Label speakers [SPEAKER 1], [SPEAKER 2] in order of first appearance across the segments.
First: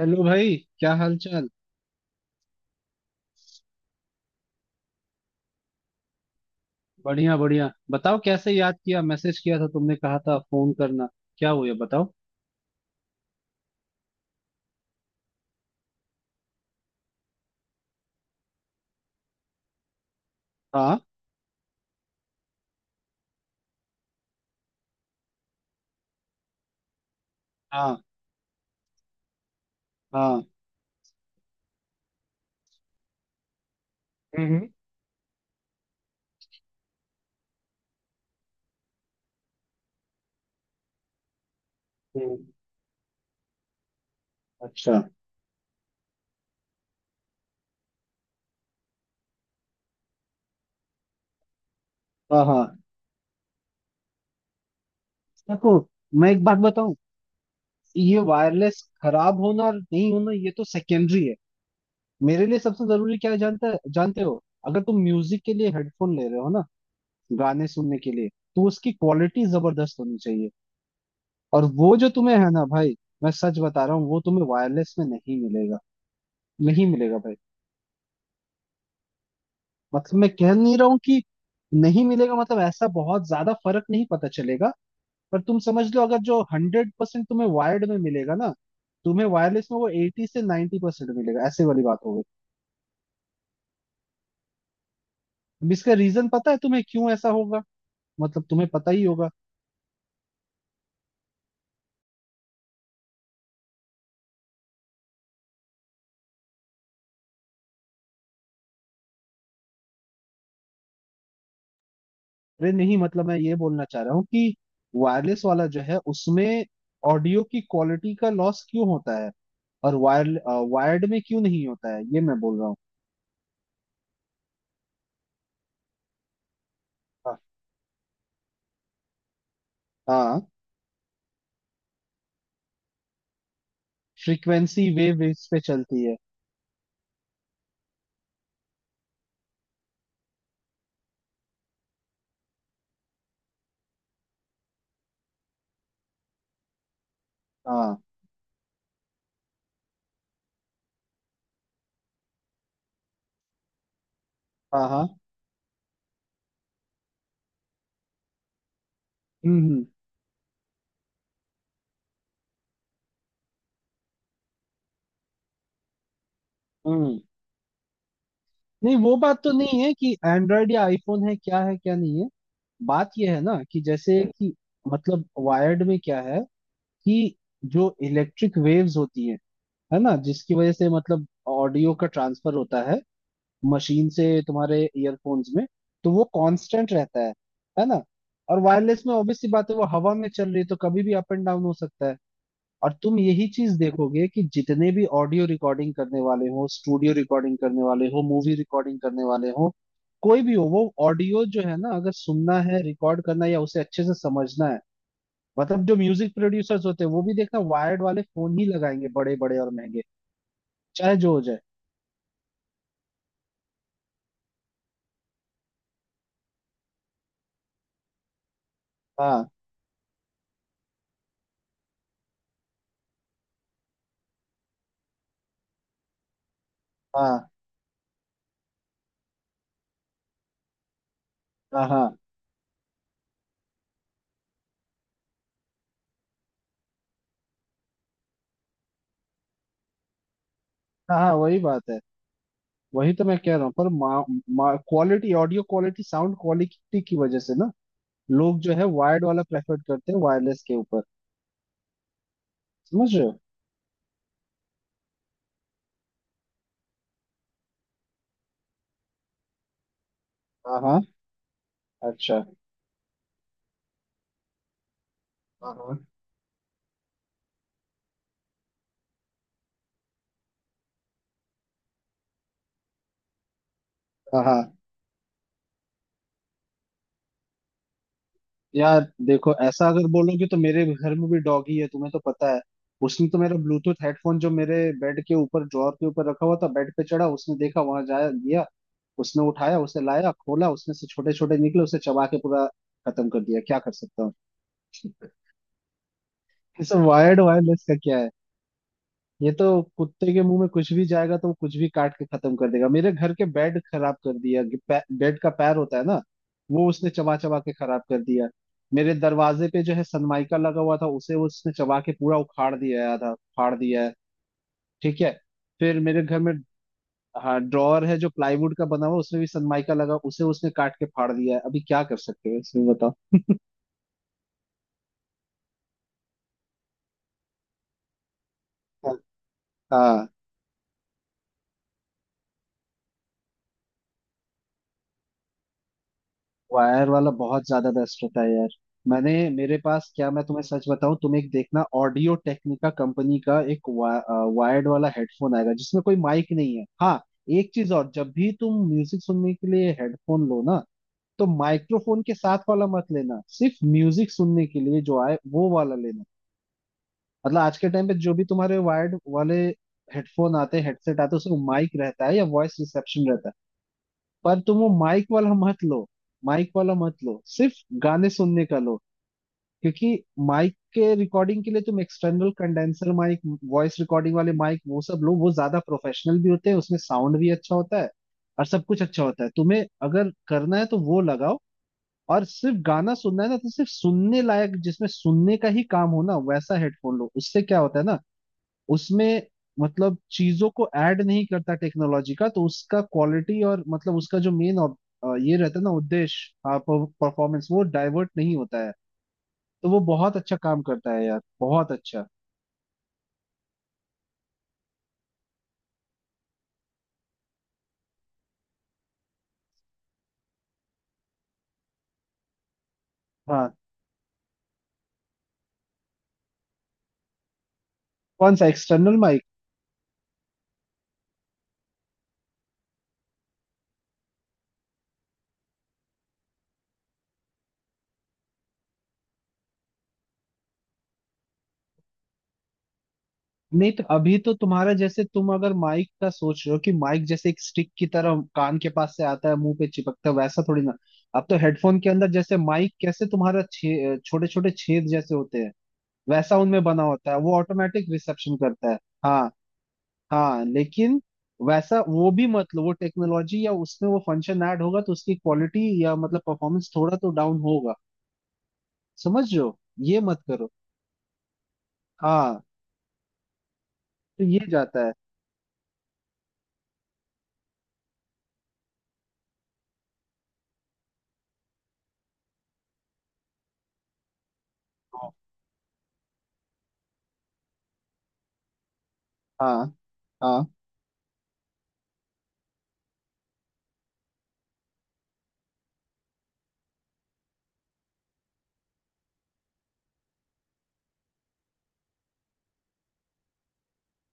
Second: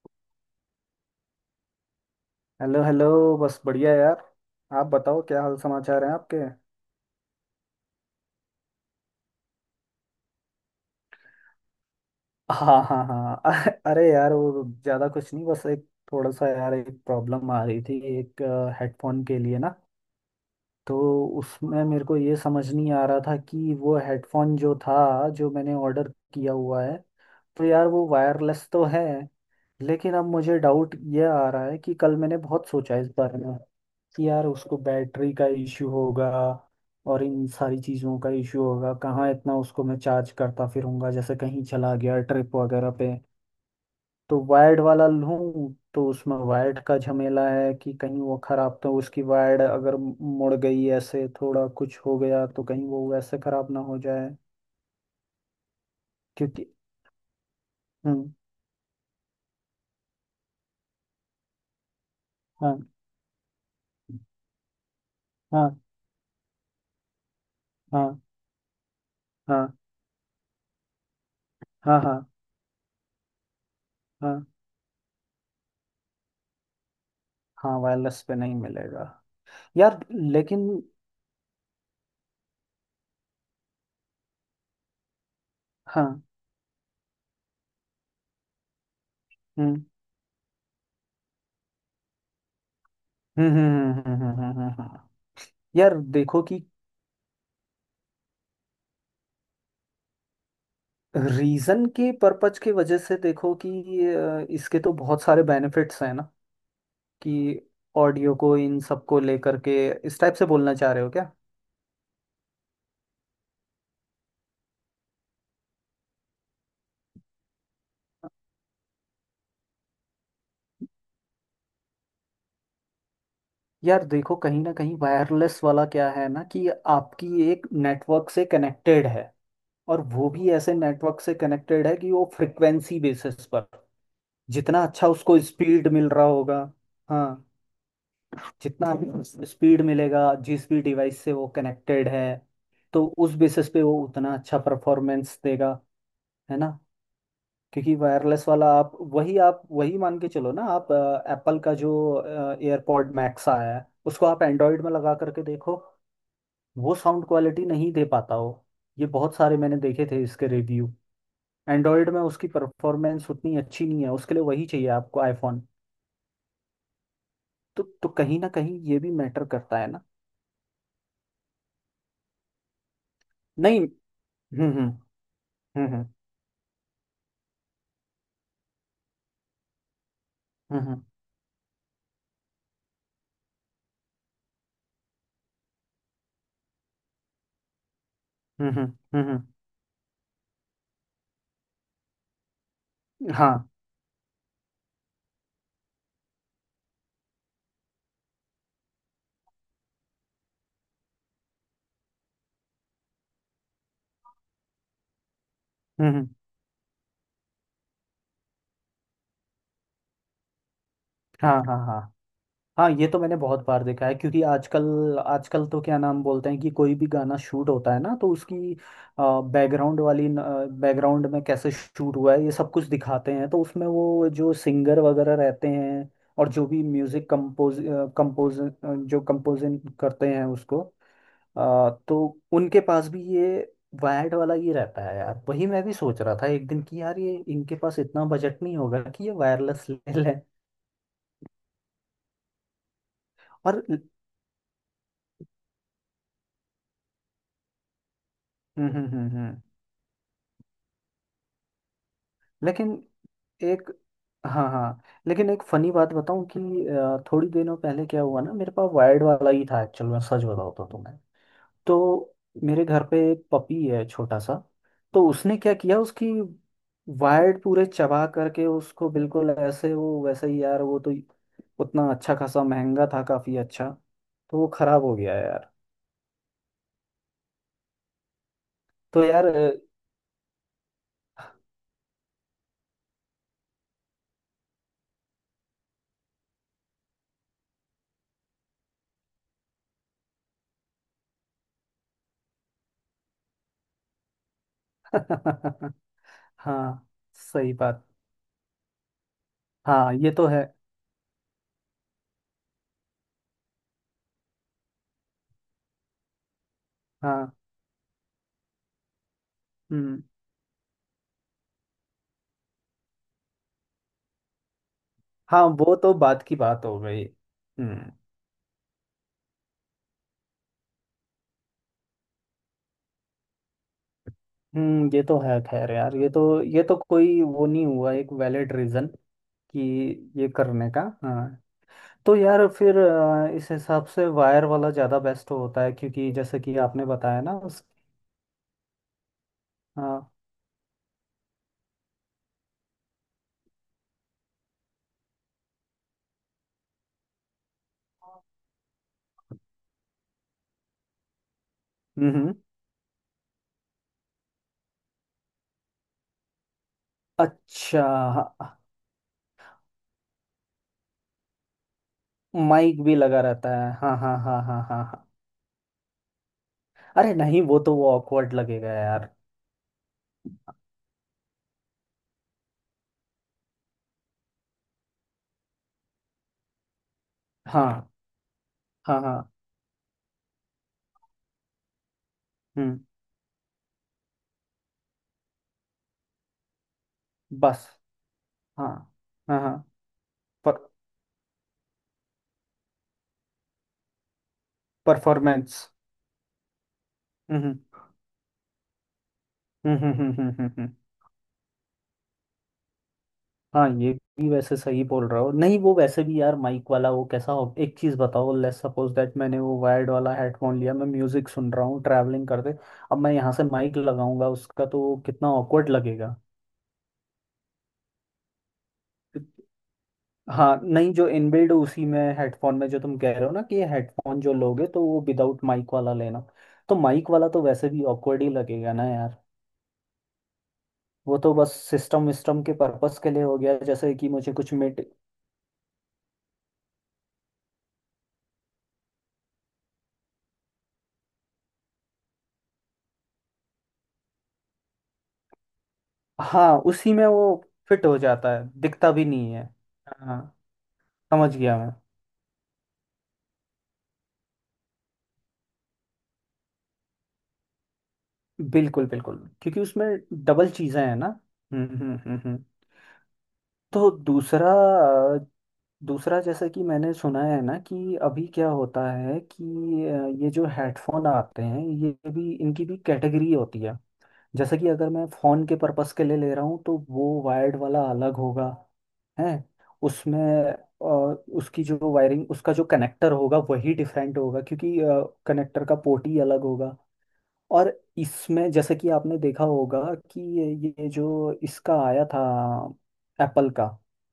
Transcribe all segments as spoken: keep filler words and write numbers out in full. [SPEAKER 1] Hello भाई, क्या हाल चाल।
[SPEAKER 2] Hello hello. बस बढ़िया यार। आप बताओ, क्या हाल समाचार हैं आपके।
[SPEAKER 1] बढ़िया बढ़िया, बताओ कैसे याद किया, मैसेज किया था तुमने, कहा था फोन करना। क्या हुआ बताओ।
[SPEAKER 2] हाँ हाँ हाँ, अ- अरे यार, वो ज़्यादा कुछ नहीं, बस एक थोड़ा सा यार, एक प्रॉब्लम आ रही थी, एक हेडफोन के लिए ना।
[SPEAKER 1] हाँ
[SPEAKER 2] तो उसमें मेरे को ये समझ नहीं आ रहा था कि वो हेडफोन जो था, जो मैंने ऑर्डर किया हुआ है, तो यार
[SPEAKER 1] हाँ
[SPEAKER 2] वो वायरलेस तो है, लेकिन अब
[SPEAKER 1] हाँ।
[SPEAKER 2] मुझे डाउट ये आ रहा है कि कल मैंने बहुत सोचा इस बारे में कि यार
[SPEAKER 1] हम्म
[SPEAKER 2] उसको बैटरी का इश्यू होगा और इन सारी चीज़ों का इश्यू होगा। कहाँ इतना उसको मैं चार्ज करता फिरूंगा, जैसे कहीं चला गया
[SPEAKER 1] हम्म।
[SPEAKER 2] ट्रिप वगैरह पे। तो वायर्ड
[SPEAKER 1] अच्छा।
[SPEAKER 2] वाला लूं तो उसमें वायर्ड का झमेला है कि कहीं वो खराब, तो उसकी वायर्ड अगर मुड़ गई, ऐसे थोड़ा कुछ हो
[SPEAKER 1] हाँ
[SPEAKER 2] गया तो
[SPEAKER 1] हाँ।
[SPEAKER 2] कहीं वो वैसे खराब ना हो जाए।
[SPEAKER 1] देखो, मैं एक बात
[SPEAKER 2] क्योंकि
[SPEAKER 1] बताऊं। ये
[SPEAKER 2] हम्म,
[SPEAKER 1] वायरलेस खराब होना और नहीं होना, ये तो सेकेंडरी है। मेरे लिए
[SPEAKER 2] हाँ
[SPEAKER 1] सबसे जरूरी क्या है जानता है, जानते हो? अगर तुम म्यूजिक के लिए
[SPEAKER 2] हाँ
[SPEAKER 1] हेडफोन ले रहे हो ना, गाने सुनने के
[SPEAKER 2] हाँ
[SPEAKER 1] लिए, तो उसकी क्वालिटी
[SPEAKER 2] हाँ
[SPEAKER 1] जबरदस्त होनी चाहिए। और वो
[SPEAKER 2] हाँ
[SPEAKER 1] जो
[SPEAKER 2] हाँ
[SPEAKER 1] तुम्हें है ना भाई, मैं सच बता रहा हूँ, वो तुम्हें
[SPEAKER 2] हाँ
[SPEAKER 1] वायरलेस में नहीं मिलेगा। नहीं मिलेगा भाई।
[SPEAKER 2] हाँ, वायरलेस पे नहीं मिलेगा यार,
[SPEAKER 1] मतलब मैं कह
[SPEAKER 2] लेकिन
[SPEAKER 1] नहीं रहा हूँ कि नहीं मिलेगा, मतलब ऐसा बहुत ज्यादा फर्क नहीं पता चलेगा। पर तुम समझ लो, अगर
[SPEAKER 2] हाँ।
[SPEAKER 1] जो हंड्रेड परसेंट तुम्हें वायर्ड में मिलेगा ना, तुम्हें वायरलेस
[SPEAKER 2] हम्म।
[SPEAKER 1] में वो एटी से 90% परसेंट मिलेगा, ऐसे वाली बात हो गई।
[SPEAKER 2] हम्म हम्म, हम्म, हम्म, हम्म, हम्म, हम्म। हम्म, हम्म।
[SPEAKER 1] अब इसका
[SPEAKER 2] यार
[SPEAKER 1] रीजन
[SPEAKER 2] देखो
[SPEAKER 1] पता है
[SPEAKER 2] कि
[SPEAKER 1] तुम्हें क्यों ऐसा होगा? मतलब तुम्हें पता ही होगा।
[SPEAKER 2] रीजन के पर्पज की वजह से देखो कि अ, इसके तो बहुत सारे बेनिफिट्स हैं ना कि ऑडियो को इन सब को लेकर के इस टाइप से बोलना चाह रहे हो क्या।
[SPEAKER 1] अरे नहीं, मतलब मैं ये बोलना चाह रहा हूँ कि वायरलेस वाला जो है उसमें ऑडियो की क्वालिटी का लॉस क्यों होता है, और वायर वायर्ड में क्यों नहीं होता है, ये मैं बोल रहा हूँ।
[SPEAKER 2] यार देखो, कहीं ना कहीं वायरलेस वाला क्या है ना कि
[SPEAKER 1] हाँ
[SPEAKER 2] आपकी एक नेटवर्क से कनेक्टेड है और वो
[SPEAKER 1] हाँ।
[SPEAKER 2] भी ऐसे नेटवर्क से कनेक्टेड है कि वो फ्रिक्वेंसी बेसिस पर जितना
[SPEAKER 1] फ्रीक्वेंसी
[SPEAKER 2] अच्छा
[SPEAKER 1] वेव
[SPEAKER 2] उसको
[SPEAKER 1] इस पे
[SPEAKER 2] स्पीड
[SPEAKER 1] चलती
[SPEAKER 2] मिल
[SPEAKER 1] है।
[SPEAKER 2] रहा होगा। हाँ, जितना स्पीड मिलेगा जिस भी डिवाइस से वो कनेक्टेड है, तो उस बेसिस पे वो उतना अच्छा परफॉर्मेंस देगा, है ना। क्योंकि
[SPEAKER 1] हाँ
[SPEAKER 2] वायरलेस वाला आप वही आप वही मान के चलो ना। आप एप्पल का जो एयरपॉड मैक्स आया है उसको आप एंड्रॉयड
[SPEAKER 1] हाँ
[SPEAKER 2] में
[SPEAKER 1] हाँ।
[SPEAKER 2] लगा करके देखो, वो साउंड क्वालिटी नहीं दे पाता हो। ये बहुत सारे मैंने
[SPEAKER 1] हम्म
[SPEAKER 2] देखे थे इसके रिव्यू। एंड्रॉयड में उसकी परफॉर्मेंस उतनी अच्छी नहीं है, उसके लिए वही चाहिए आपको आईफोन।
[SPEAKER 1] हम्म हम्म।
[SPEAKER 2] तो तो कहीं ना कहीं
[SPEAKER 1] नहीं,
[SPEAKER 2] ये भी
[SPEAKER 1] वो बात
[SPEAKER 2] मैटर
[SPEAKER 1] तो
[SPEAKER 2] करता
[SPEAKER 1] नहीं
[SPEAKER 2] है
[SPEAKER 1] है
[SPEAKER 2] ना।
[SPEAKER 1] कि एंड्रॉयड या आईफोन है क्या है क्या नहीं है। बात ये है ना
[SPEAKER 2] नहीं,
[SPEAKER 1] कि जैसे कि
[SPEAKER 2] हम्म हम्म
[SPEAKER 1] मतलब वायर्ड
[SPEAKER 2] हम्म
[SPEAKER 1] में
[SPEAKER 2] हम्म
[SPEAKER 1] क्या है कि जो इलेक्ट्रिक वेव्स होती है है ना, जिसकी वजह
[SPEAKER 2] हम्म
[SPEAKER 1] से
[SPEAKER 2] हम्म।
[SPEAKER 1] मतलब ऑडियो का ट्रांसफर होता है मशीन से तुम्हारे ईयरफोन्स में, तो वो कांस्टेंट रहता है है ना। और
[SPEAKER 2] हम्म हम्म
[SPEAKER 1] वायरलेस में
[SPEAKER 2] हम्म, हम्म।
[SPEAKER 1] ऑब्वियसली बात है, वो हवा में चल रही है तो कभी भी अप एंड डाउन हो सकता है। और तुम यही
[SPEAKER 2] हाँ,
[SPEAKER 1] चीज देखोगे कि जितने भी ऑडियो रिकॉर्डिंग करने वाले हो, स्टूडियो रिकॉर्डिंग करने वाले हो, मूवी रिकॉर्डिंग करने वाले हो, कोई भी हो, वो ऑडियो जो है ना, अगर सुनना है, रिकॉर्ड करना है या उसे अच्छे से समझना है, मतलब जो
[SPEAKER 2] हम्म हम्म,
[SPEAKER 1] म्यूजिक प्रोड्यूसर्स होते हैं, वो भी देखना वायर्ड वाले फोन ही लगाएंगे, बड़े बड़े और महंगे, चाहे जो हो
[SPEAKER 2] हाँ
[SPEAKER 1] जाए।
[SPEAKER 2] हाँ हाँ। हाँ ये तो मैंने बहुत बार देखा है क्योंकि आजकल आजकल तो क्या नाम बोलते हैं कि कोई भी गाना शूट होता है ना तो उसकी
[SPEAKER 1] हाँ
[SPEAKER 2] बैकग्राउंड वाली बैकग्राउंड में कैसे शूट हुआ है ये सब कुछ दिखाते हैं, तो उसमें वो जो सिंगर वगैरह रहते हैं और जो भी म्यूजिक
[SPEAKER 1] हाँ
[SPEAKER 2] कंपोज कंपोज जो कंपोजिंग करते हैं उसको,
[SPEAKER 1] हाँ
[SPEAKER 2] आ,
[SPEAKER 1] हाँ
[SPEAKER 2] तो उनके पास भी ये वायर्ड वाला ही रहता है यार। वही मैं भी सोच रहा था एक दिन कि यार ये इनके पास इतना बजट नहीं होगा कि ये वायरलेस ले लें।
[SPEAKER 1] हाँ हाँ, वही बात है। वही तो मैं कह रहा हूँ,
[SPEAKER 2] और हम्म
[SPEAKER 1] पर quality audio quality sound quality की वजह से ना लोग जो है
[SPEAKER 2] हम्म
[SPEAKER 1] वायर्ड
[SPEAKER 2] हम्म
[SPEAKER 1] वाला
[SPEAKER 2] हम्म।
[SPEAKER 1] प्रेफर करते हैं वायरलेस के ऊपर।
[SPEAKER 2] लेकिन
[SPEAKER 1] समझ रहे हो?
[SPEAKER 2] एक, हाँ हाँ, लेकिन एक फनी बात बताऊं कि आ, थोड़ी दिनों पहले क्या हुआ ना, मेरे पास वायर्ड वाला ही था एक्चुअल में, सच बताऊं
[SPEAKER 1] हाँ
[SPEAKER 2] तो
[SPEAKER 1] हाँ,
[SPEAKER 2] तुम्हें। तो
[SPEAKER 1] अच्छा।
[SPEAKER 2] मेरे घर पे एक पपी है छोटा सा, तो उसने क्या
[SPEAKER 1] और
[SPEAKER 2] किया उसकी वायर्ड पूरे चबा करके उसको बिल्कुल ऐसे, वो वैसे ही यार, वो तो उतना अच्छा खासा महंगा था, काफी अच्छा।
[SPEAKER 1] हाँ
[SPEAKER 2] तो
[SPEAKER 1] हाँ,
[SPEAKER 2] वो खराब हो गया यार।
[SPEAKER 1] यार
[SPEAKER 2] तो यार
[SPEAKER 1] देखो,
[SPEAKER 2] अ,
[SPEAKER 1] ऐसा अगर बोलोगे तो मेरे घर में भी डॉगी है, तुम्हें तो पता है। उसने तो मेरा ब्लूटूथ हेडफोन जो मेरे बेड के ऊपर ड्रॉअर के ऊपर रखा हुआ था, बेड पे चढ़ा, उसने देखा वहां जाया गया, उसने उठाया, उसे लाया, खोला, उसमें से छोटे छोटे निकले, उसे चबा के पूरा खत्म कर दिया। क्या कर सकता हूँ। ये सब
[SPEAKER 2] हाँ,
[SPEAKER 1] वायर्ड
[SPEAKER 2] सही
[SPEAKER 1] वायरलेस का
[SPEAKER 2] बात।
[SPEAKER 1] क्या है। ये तो
[SPEAKER 2] हाँ ये
[SPEAKER 1] कुत्ते के
[SPEAKER 2] तो
[SPEAKER 1] मुंह
[SPEAKER 2] है।
[SPEAKER 1] में कुछ भी जाएगा तो वो कुछ भी काट के खत्म कर देगा। मेरे घर के बेड खराब कर दिया कि पै- बेड का पैर होता है ना, वो उसने चबा
[SPEAKER 2] हाँ
[SPEAKER 1] चबा के खराब कर दिया। मेरे दरवाजे पे जो है
[SPEAKER 2] हम्म।
[SPEAKER 1] सनमाइका लगा हुआ था, उसे उसने चबा के पूरा उखाड़ दिया है, आधा फाड़ दिया है। ठीक है।
[SPEAKER 2] हाँ वो
[SPEAKER 1] फिर
[SPEAKER 2] तो
[SPEAKER 1] मेरे घर
[SPEAKER 2] बात
[SPEAKER 1] में
[SPEAKER 2] की बात हो गई।
[SPEAKER 1] हाँ ड्रॉअर
[SPEAKER 2] हम्म
[SPEAKER 1] है जो प्लाईवुड का बना हुआ, उसमें भी सनमाइका लगा, उसे उसने काट के फाड़ दिया है। अभी क्या कर सकते हो इसमें बताओ।
[SPEAKER 2] हम्म, ये तो है। खैर यार, ये तो ये तो कोई वो नहीं हुआ, एक वैलिड रीजन कि
[SPEAKER 1] हाँ,
[SPEAKER 2] ये करने का। हाँ, तो यार फिर अ, इस हिसाब से वायर वाला ज़्यादा बेस्ट होता है क्योंकि जैसे कि आपने
[SPEAKER 1] वायर वाला
[SPEAKER 2] बताया ना
[SPEAKER 1] बहुत
[SPEAKER 2] उस।
[SPEAKER 1] ज्यादा बेस्ट होता है यार। मैंने मेरे पास क्या,
[SPEAKER 2] हाँ,
[SPEAKER 1] मैं तुम्हें सच बताऊं, तुम एक देखना, ऑडियो टेक्निका कंपनी का एक वा, वायर्ड वाला हेडफोन आएगा जिसमें कोई माइक नहीं है। हाँ, एक चीज और, जब भी तुम म्यूजिक सुनने के लिए हेडफोन लो ना, तो माइक्रोफोन के
[SPEAKER 2] हम्म,
[SPEAKER 1] साथ वाला मत लेना, सिर्फ म्यूजिक सुनने के लिए जो आए वो वाला लेना। मतलब आज के
[SPEAKER 2] अच्छा,
[SPEAKER 1] टाइम पे जो भी
[SPEAKER 2] हाँ,
[SPEAKER 1] तुम्हारे वायर्ड वाले हेडफोन आते हैं, हेडसेट आते हैं, उसमें माइक रहता है या वॉइस
[SPEAKER 2] माइक भी
[SPEAKER 1] रिसेप्शन
[SPEAKER 2] लगा
[SPEAKER 1] रहता है।
[SPEAKER 2] रहता है, हाँ हाँ
[SPEAKER 1] पर
[SPEAKER 2] हाँ
[SPEAKER 1] तुम
[SPEAKER 2] हाँ
[SPEAKER 1] वो
[SPEAKER 2] हाँ
[SPEAKER 1] माइक
[SPEAKER 2] हाँ।
[SPEAKER 1] वाला मत लो। माइक वाला मत
[SPEAKER 2] अरे
[SPEAKER 1] लो,
[SPEAKER 2] नहीं,
[SPEAKER 1] सिर्फ
[SPEAKER 2] वो तो वो
[SPEAKER 1] गाने
[SPEAKER 2] ऑकवर्ड
[SPEAKER 1] सुनने का
[SPEAKER 2] लगेगा
[SPEAKER 1] लो।
[SPEAKER 2] यार।
[SPEAKER 1] क्योंकि माइक के रिकॉर्डिंग के लिए तुम external condenser mic, voice recording वाले माइक, वो सब लो, वो ज्यादा प्रोफेशनल भी होते हैं, उसमें साउंड भी अच्छा होता
[SPEAKER 2] हाँ
[SPEAKER 1] है और सब कुछ
[SPEAKER 2] हाँ
[SPEAKER 1] अच्छा
[SPEAKER 2] हाँ।
[SPEAKER 1] होता है। तुम्हें अगर करना है तो वो लगाओ। और सिर्फ
[SPEAKER 2] हम्म,
[SPEAKER 1] गाना सुनना है ना, तो सिर्फ सुनने लायक जिसमें सुनने का ही काम हो ना, वैसा हेडफोन लो। उससे क्या
[SPEAKER 2] बस,
[SPEAKER 1] होता है ना,
[SPEAKER 2] हाँ
[SPEAKER 1] उसमें
[SPEAKER 2] हाँ हाँ।
[SPEAKER 1] मतलब चीजों
[SPEAKER 2] पर
[SPEAKER 1] को ऐड नहीं करता टेक्नोलॉजी का, तो उसका क्वालिटी और मतलब उसका जो मेन ये
[SPEAKER 2] परफॉर्मेंस,
[SPEAKER 1] रहता है ना उद्देश्य, हाँ, परफॉर्मेंस
[SPEAKER 2] हम्म
[SPEAKER 1] वो डाइवर्ट नहीं होता है, तो
[SPEAKER 2] हम्म
[SPEAKER 1] वो
[SPEAKER 2] हम्म हम्म
[SPEAKER 1] बहुत
[SPEAKER 2] हम्म
[SPEAKER 1] अच्छा
[SPEAKER 2] हम्म
[SPEAKER 1] काम
[SPEAKER 2] हम्म।
[SPEAKER 1] करता है यार, बहुत अच्छा।
[SPEAKER 2] हाँ ये भी वैसे सही बोल रहा हो। नहीं, वो वैसे भी यार माइक वाला वो कैसा हो, एक चीज़ बताओ, लेट्स सपोज दैट मैंने वो वायर्ड वाला हेडफोन लिया, मैं म्यूजिक सुन रहा हूँ ट्रैवलिंग करते, अब मैं यहाँ से
[SPEAKER 1] हाँ।
[SPEAKER 2] माइक लगाऊंगा उसका, तो कितना ऑकवर्ड लगेगा।
[SPEAKER 1] कौन सा एक्सटर्नल माइक?
[SPEAKER 2] हाँ नहीं, जो इनबिल्ड उसी में हेडफोन में जो तुम कह रहे हो ना कि ये हेडफोन जो लोगे तो वो विदाउट माइक वाला लेना। तो माइक वाला तो वैसे भी ऑकवर्ड ही लगेगा ना यार। वो तो बस सिस्टम विस्टम के पर्पस के लिए हो गया
[SPEAKER 1] नहीं, तो
[SPEAKER 2] जैसे कि
[SPEAKER 1] अभी तो
[SPEAKER 2] मुझे कुछ।
[SPEAKER 1] तुम्हारा जैसे तुम अगर माइक का सोच रहे हो कि माइक जैसे एक स्टिक की तरह कान के पास से आता है मुंह पे चिपकता है, वैसा थोड़ी ना। अब तो हेडफोन के अंदर जैसे माइक कैसे तुम्हारा छे छोटे छोटे छेद जैसे होते हैं, वैसा
[SPEAKER 2] हाँ,
[SPEAKER 1] उनमें बना
[SPEAKER 2] उसी में
[SPEAKER 1] होता है,
[SPEAKER 2] वो
[SPEAKER 1] वो
[SPEAKER 2] फिट
[SPEAKER 1] ऑटोमेटिक
[SPEAKER 2] हो जाता
[SPEAKER 1] रिसेप्शन
[SPEAKER 2] है,
[SPEAKER 1] करता है।
[SPEAKER 2] दिखता भी
[SPEAKER 1] हाँ
[SPEAKER 2] नहीं है। हाँ,
[SPEAKER 1] हाँ, लेकिन
[SPEAKER 2] समझ गया मैं।
[SPEAKER 1] वैसा वो भी मतलब वो टेक्नोलॉजी या उसमें वो फंक्शन ऐड होगा तो उसकी क्वालिटी या मतलब परफॉर्मेंस थोड़ा तो डाउन होगा।
[SPEAKER 2] बिल्कुल बिल्कुल,
[SPEAKER 1] समझ रहे हो?
[SPEAKER 2] क्योंकि उसमें
[SPEAKER 1] ये मत करो।
[SPEAKER 2] डबल चीजें हैं ना। हम्म हम्म हम्म
[SPEAKER 1] हाँ।
[SPEAKER 2] हम्म। तो
[SPEAKER 1] तो ये
[SPEAKER 2] दूसरा
[SPEAKER 1] जाता है।
[SPEAKER 2] अ, दूसरा जैसा कि मैंने सुना है ना कि अभी क्या होता है कि अ, ये जो हेडफोन आते हैं ये भी, इनकी भी कैटेगरी होती है। जैसे कि अगर मैं फ़ोन के पर्पस के लिए ले रहा हूँ तो वो वायर्ड वाला अलग होगा। है
[SPEAKER 1] हाँ
[SPEAKER 2] उसमें,
[SPEAKER 1] हाँ।
[SPEAKER 2] अ, उसकी जो वायरिंग, उसका जो कनेक्टर होगा वही डिफरेंट होगा, क्योंकि कनेक्टर का पोर्ट ही अलग होगा। और इसमें जैसे कि आपने देखा होगा कि ये ये जो इसका आया था एप्पल का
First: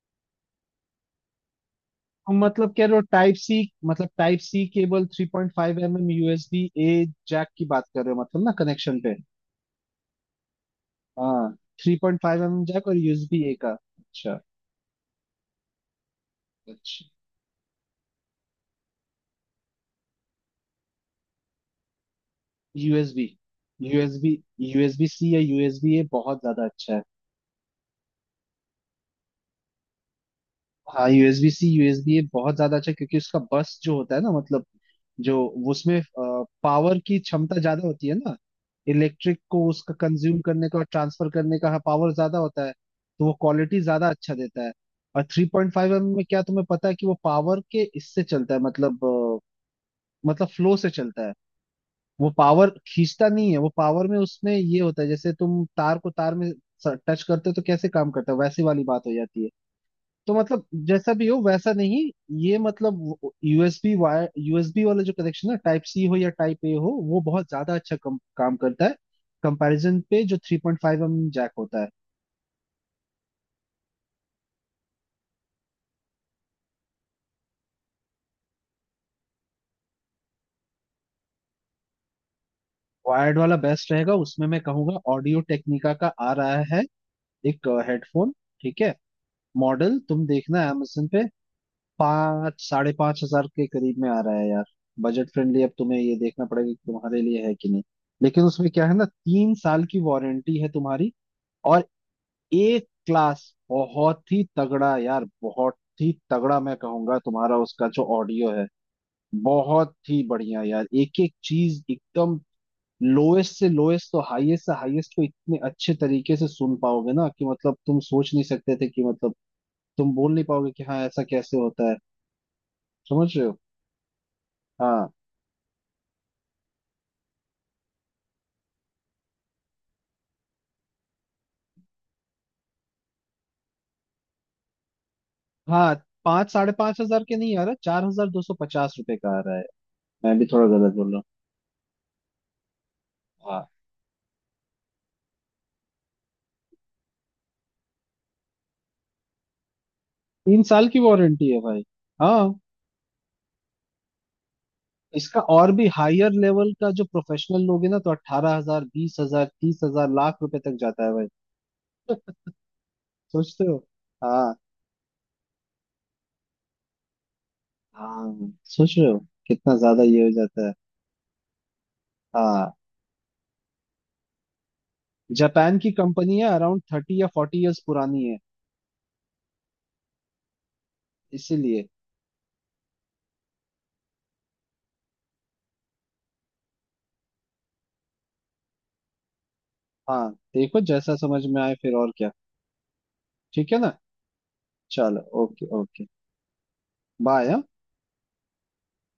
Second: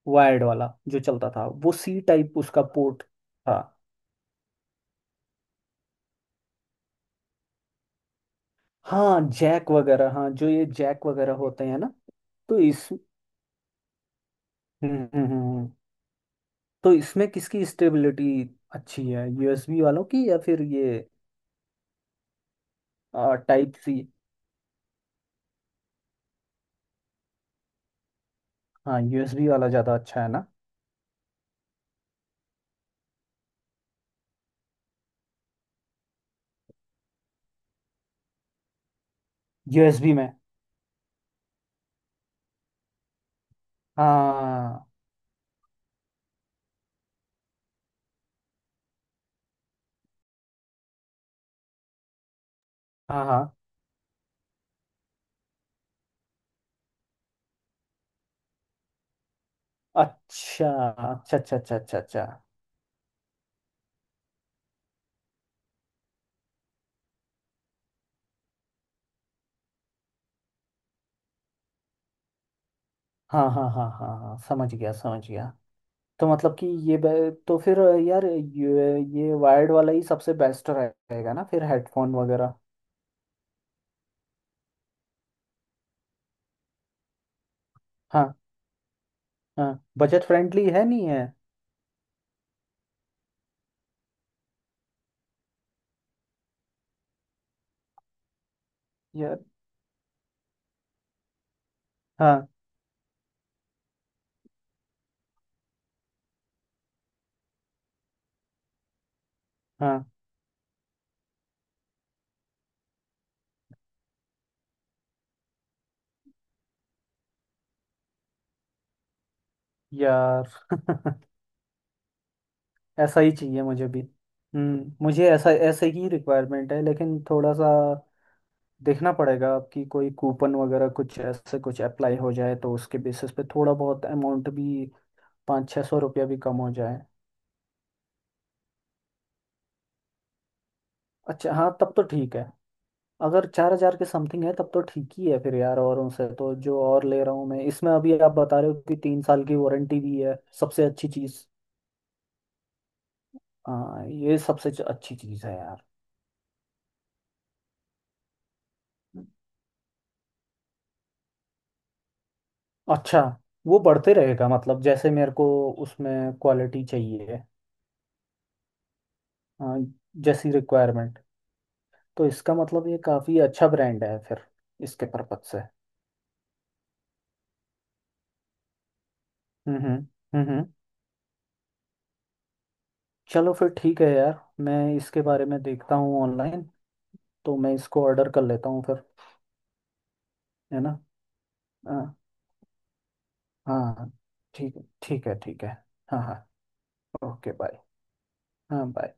[SPEAKER 2] वायर्ड वाला जो चलता था, वो सी
[SPEAKER 1] तो
[SPEAKER 2] टाइप उसका
[SPEAKER 1] मतलब कह रहे हो
[SPEAKER 2] पोर्ट
[SPEAKER 1] टाइप सी,
[SPEAKER 2] था।
[SPEAKER 1] मतलब type C cable three point five M M USB A jack की बात कर रहे हो मतलब ना, कनेक्शन पे?
[SPEAKER 2] हाँ जैक वगैरह, हाँ जो ये जैक वगैरह
[SPEAKER 1] हाँ।
[SPEAKER 2] होते हैं ना
[SPEAKER 1] थ्री पॉइंट फाइव एम
[SPEAKER 2] तो
[SPEAKER 1] एम जैक
[SPEAKER 2] इस,
[SPEAKER 1] और यूएसबी ए का। अच्छा
[SPEAKER 2] हम्म हम्म हम्म, हम्म। तो
[SPEAKER 1] अच्छा।
[SPEAKER 2] इसमें किसकी स्टेबिलिटी अच्छी है, यूएसबी वालों की या फिर ये
[SPEAKER 1] USB.
[SPEAKER 2] Type C.
[SPEAKER 1] USB USB C या यूएसबी ए बहुत ज्यादा अच्छा है।
[SPEAKER 2] हाँ यूएसबी वाला ज़्यादा अच्छा है ना।
[SPEAKER 1] हाँ, यूएसबी सी यूएसबी ए बहुत ज्यादा अच्छा है क्योंकि उसका बस जो होता है ना मतलब जो उसमें पावर की क्षमता ज्यादा होती है ना, इलेक्ट्रिक को उसका
[SPEAKER 2] यूएसबी में,
[SPEAKER 1] कंज्यूम करने का और ट्रांसफर करने का पावर ज्यादा होता है, तो वो क्वालिटी ज्यादा अच्छा देता है।
[SPEAKER 2] हाँ
[SPEAKER 1] और थ्री पॉइंट फाइव एम में क्या तुम्हें पता है कि वो पावर के इससे चलता है मतलब अ, मतलब फ्लो से चलता है, वो पावर
[SPEAKER 2] हाँ
[SPEAKER 1] खींचता
[SPEAKER 2] हाँ।
[SPEAKER 1] नहीं है, वो पावर में उसमें ये होता है, जैसे तुम तार को तार में टच करते हो तो कैसे काम करता है, वैसी वाली बात हो जाती है। तो मतलब
[SPEAKER 2] अच्छा
[SPEAKER 1] जैसा भी हो
[SPEAKER 2] अच्छा अच्छा
[SPEAKER 1] वैसा
[SPEAKER 2] अच्छा अच्छा
[SPEAKER 1] नहीं,
[SPEAKER 2] अच्छा।
[SPEAKER 1] ये मतलब यूएसबी वायर यूएसबी वाला जो कनेक्शन है टाइप सी हो या टाइप ए हो वो बहुत ज्यादा अच्छा कम, काम करता है कंपैरिजन पे जो three point five M M jack होता है।
[SPEAKER 2] हाँ हाँ हाँ हाँ हाँ, समझ गया समझ गया। तो मतलब कि ये बे- तो फिर यार ये ये वायर्ड वाला ही सबसे बेस्ट रहेगा ना फिर हेडफोन वगैरह।
[SPEAKER 1] वायर्ड वाला बेस्ट रहेगा, उसमें मैं कहूंगा ऑडियो टेक्निका का आ रहा है एक हेडफोन,
[SPEAKER 2] हाँ,
[SPEAKER 1] ठीक है।
[SPEAKER 2] हाँ
[SPEAKER 1] मॉडल
[SPEAKER 2] बजट
[SPEAKER 1] तुम देखना
[SPEAKER 2] फ्रेंडली है नहीं
[SPEAKER 1] amazon
[SPEAKER 2] है।
[SPEAKER 1] पे। पाँच साढ़े पाँच हजार के करीब में आ रहा है यार, बजट फ्रेंडली। अब तुम्हें ये देखना पड़ेगा कि तुम्हारे लिए है कि नहीं, लेकिन उसमें क्या है ना,
[SPEAKER 2] यार
[SPEAKER 1] तीन साल की वारंटी है तुम्हारी, और
[SPEAKER 2] हाँ
[SPEAKER 1] एक क्लास, बहुत ही तगड़ा यार, बहुत ही तगड़ा, मैं कहूंगा तुम्हारा उसका जो ऑडियो है बहुत
[SPEAKER 2] हाँ
[SPEAKER 1] ही बढ़िया यार। एक एक चीज एकदम लोएस्ट से लोएस्ट तो हाईएस्ट से हाईएस्ट को इतने अच्छे तरीके से सुन पाओगे ना कि मतलब तुम सोच नहीं सकते थे कि मतलब तुम बोल नहीं
[SPEAKER 2] यार
[SPEAKER 1] पाओगे कि हाँ ऐसा कैसे होता है।
[SPEAKER 2] ऐसा
[SPEAKER 1] समझ
[SPEAKER 2] ही
[SPEAKER 1] रहे हो?
[SPEAKER 2] चाहिए मुझे भी। हम्म,
[SPEAKER 1] हाँ
[SPEAKER 2] मुझे ऐसा ऐसे ही रिक्वायरमेंट है, लेकिन थोड़ा सा देखना पड़ेगा आपकी कोई कूपन वगैरह कुछ ऐसे कुछ अप्लाई हो जाए, तो उसके बेसिस पे थोड़ा बहुत अमाउंट भी, पाँच छः
[SPEAKER 1] हाँ।
[SPEAKER 2] सौ रुपया भी
[SPEAKER 1] पाँच
[SPEAKER 2] कम हो
[SPEAKER 1] साढ़े पाँच
[SPEAKER 2] जाए।
[SPEAKER 1] हजार के नहीं आ रहा, चार हजार दो सौ पचास रुपए का आ रहा है, मैं भी थोड़ा गलत बोल रहा
[SPEAKER 2] अच्छा हाँ, तब तो ठीक है। अगर
[SPEAKER 1] हूँ। हाँ,
[SPEAKER 2] चार हजार के समथिंग है तब तो ठीक ही है फिर यार, औरों से तो। जो और ले रहा हूँ मैं, इसमें अभी आप बता रहे हो कि तीन साल की वारंटी भी है,
[SPEAKER 1] तीन
[SPEAKER 2] सबसे
[SPEAKER 1] साल की
[SPEAKER 2] अच्छी चीज़।
[SPEAKER 1] वारंटी है भाई। हाँ,
[SPEAKER 2] हाँ ये सबसे च- अच्छी
[SPEAKER 1] इसका
[SPEAKER 2] चीज़ है
[SPEAKER 1] और
[SPEAKER 2] यार।
[SPEAKER 1] भी हायर लेवल का जो प्रोफेशनल लोग है ना, तो अट्ठारह हजार बीस हजार तीस हजार लाख रुपए तक जाता है भाई।
[SPEAKER 2] अच्छा,
[SPEAKER 1] सोचते हो।
[SPEAKER 2] वो बढ़ते रहेगा,
[SPEAKER 1] हाँ
[SPEAKER 2] मतलब जैसे मेरे को उसमें क्वालिटी चाहिए।
[SPEAKER 1] हाँ, सोच रहे हो,
[SPEAKER 2] अ,
[SPEAKER 1] कितना ज्यादा ये हो
[SPEAKER 2] जैसी
[SPEAKER 1] जाता है।
[SPEAKER 2] रिक्वायरमेंट। तो इसका
[SPEAKER 1] हाँ,
[SPEAKER 2] मतलब ये काफ़ी अच्छा ब्रांड है फिर, इसके पर्पज से।
[SPEAKER 1] जापान की कंपनी है, अराउंड थर्टी या फोर्टी इयर्स पुरानी है,
[SPEAKER 2] हम्म हम्म हम्म हम्म।
[SPEAKER 1] इसीलिए।
[SPEAKER 2] चलो फिर ठीक है यार, मैं इसके बारे में देखता हूँ ऑनलाइन, तो मैं इसको ऑर्डर कर लेता हूँ फिर।
[SPEAKER 1] हाँ, देखो
[SPEAKER 2] है ना,
[SPEAKER 1] जैसा समझ में आए, फिर
[SPEAKER 2] हाँ
[SPEAKER 1] और क्या, ठीक है ना।
[SPEAKER 2] हाँ, ठीक,
[SPEAKER 1] चलो,
[SPEAKER 2] ठीक है ठीक
[SPEAKER 1] ओके
[SPEAKER 2] है,
[SPEAKER 1] ओके,
[SPEAKER 2] हाँ हाँ,
[SPEAKER 1] बाय,
[SPEAKER 2] ओके
[SPEAKER 1] हाँ।
[SPEAKER 2] बाय। हाँ बाय।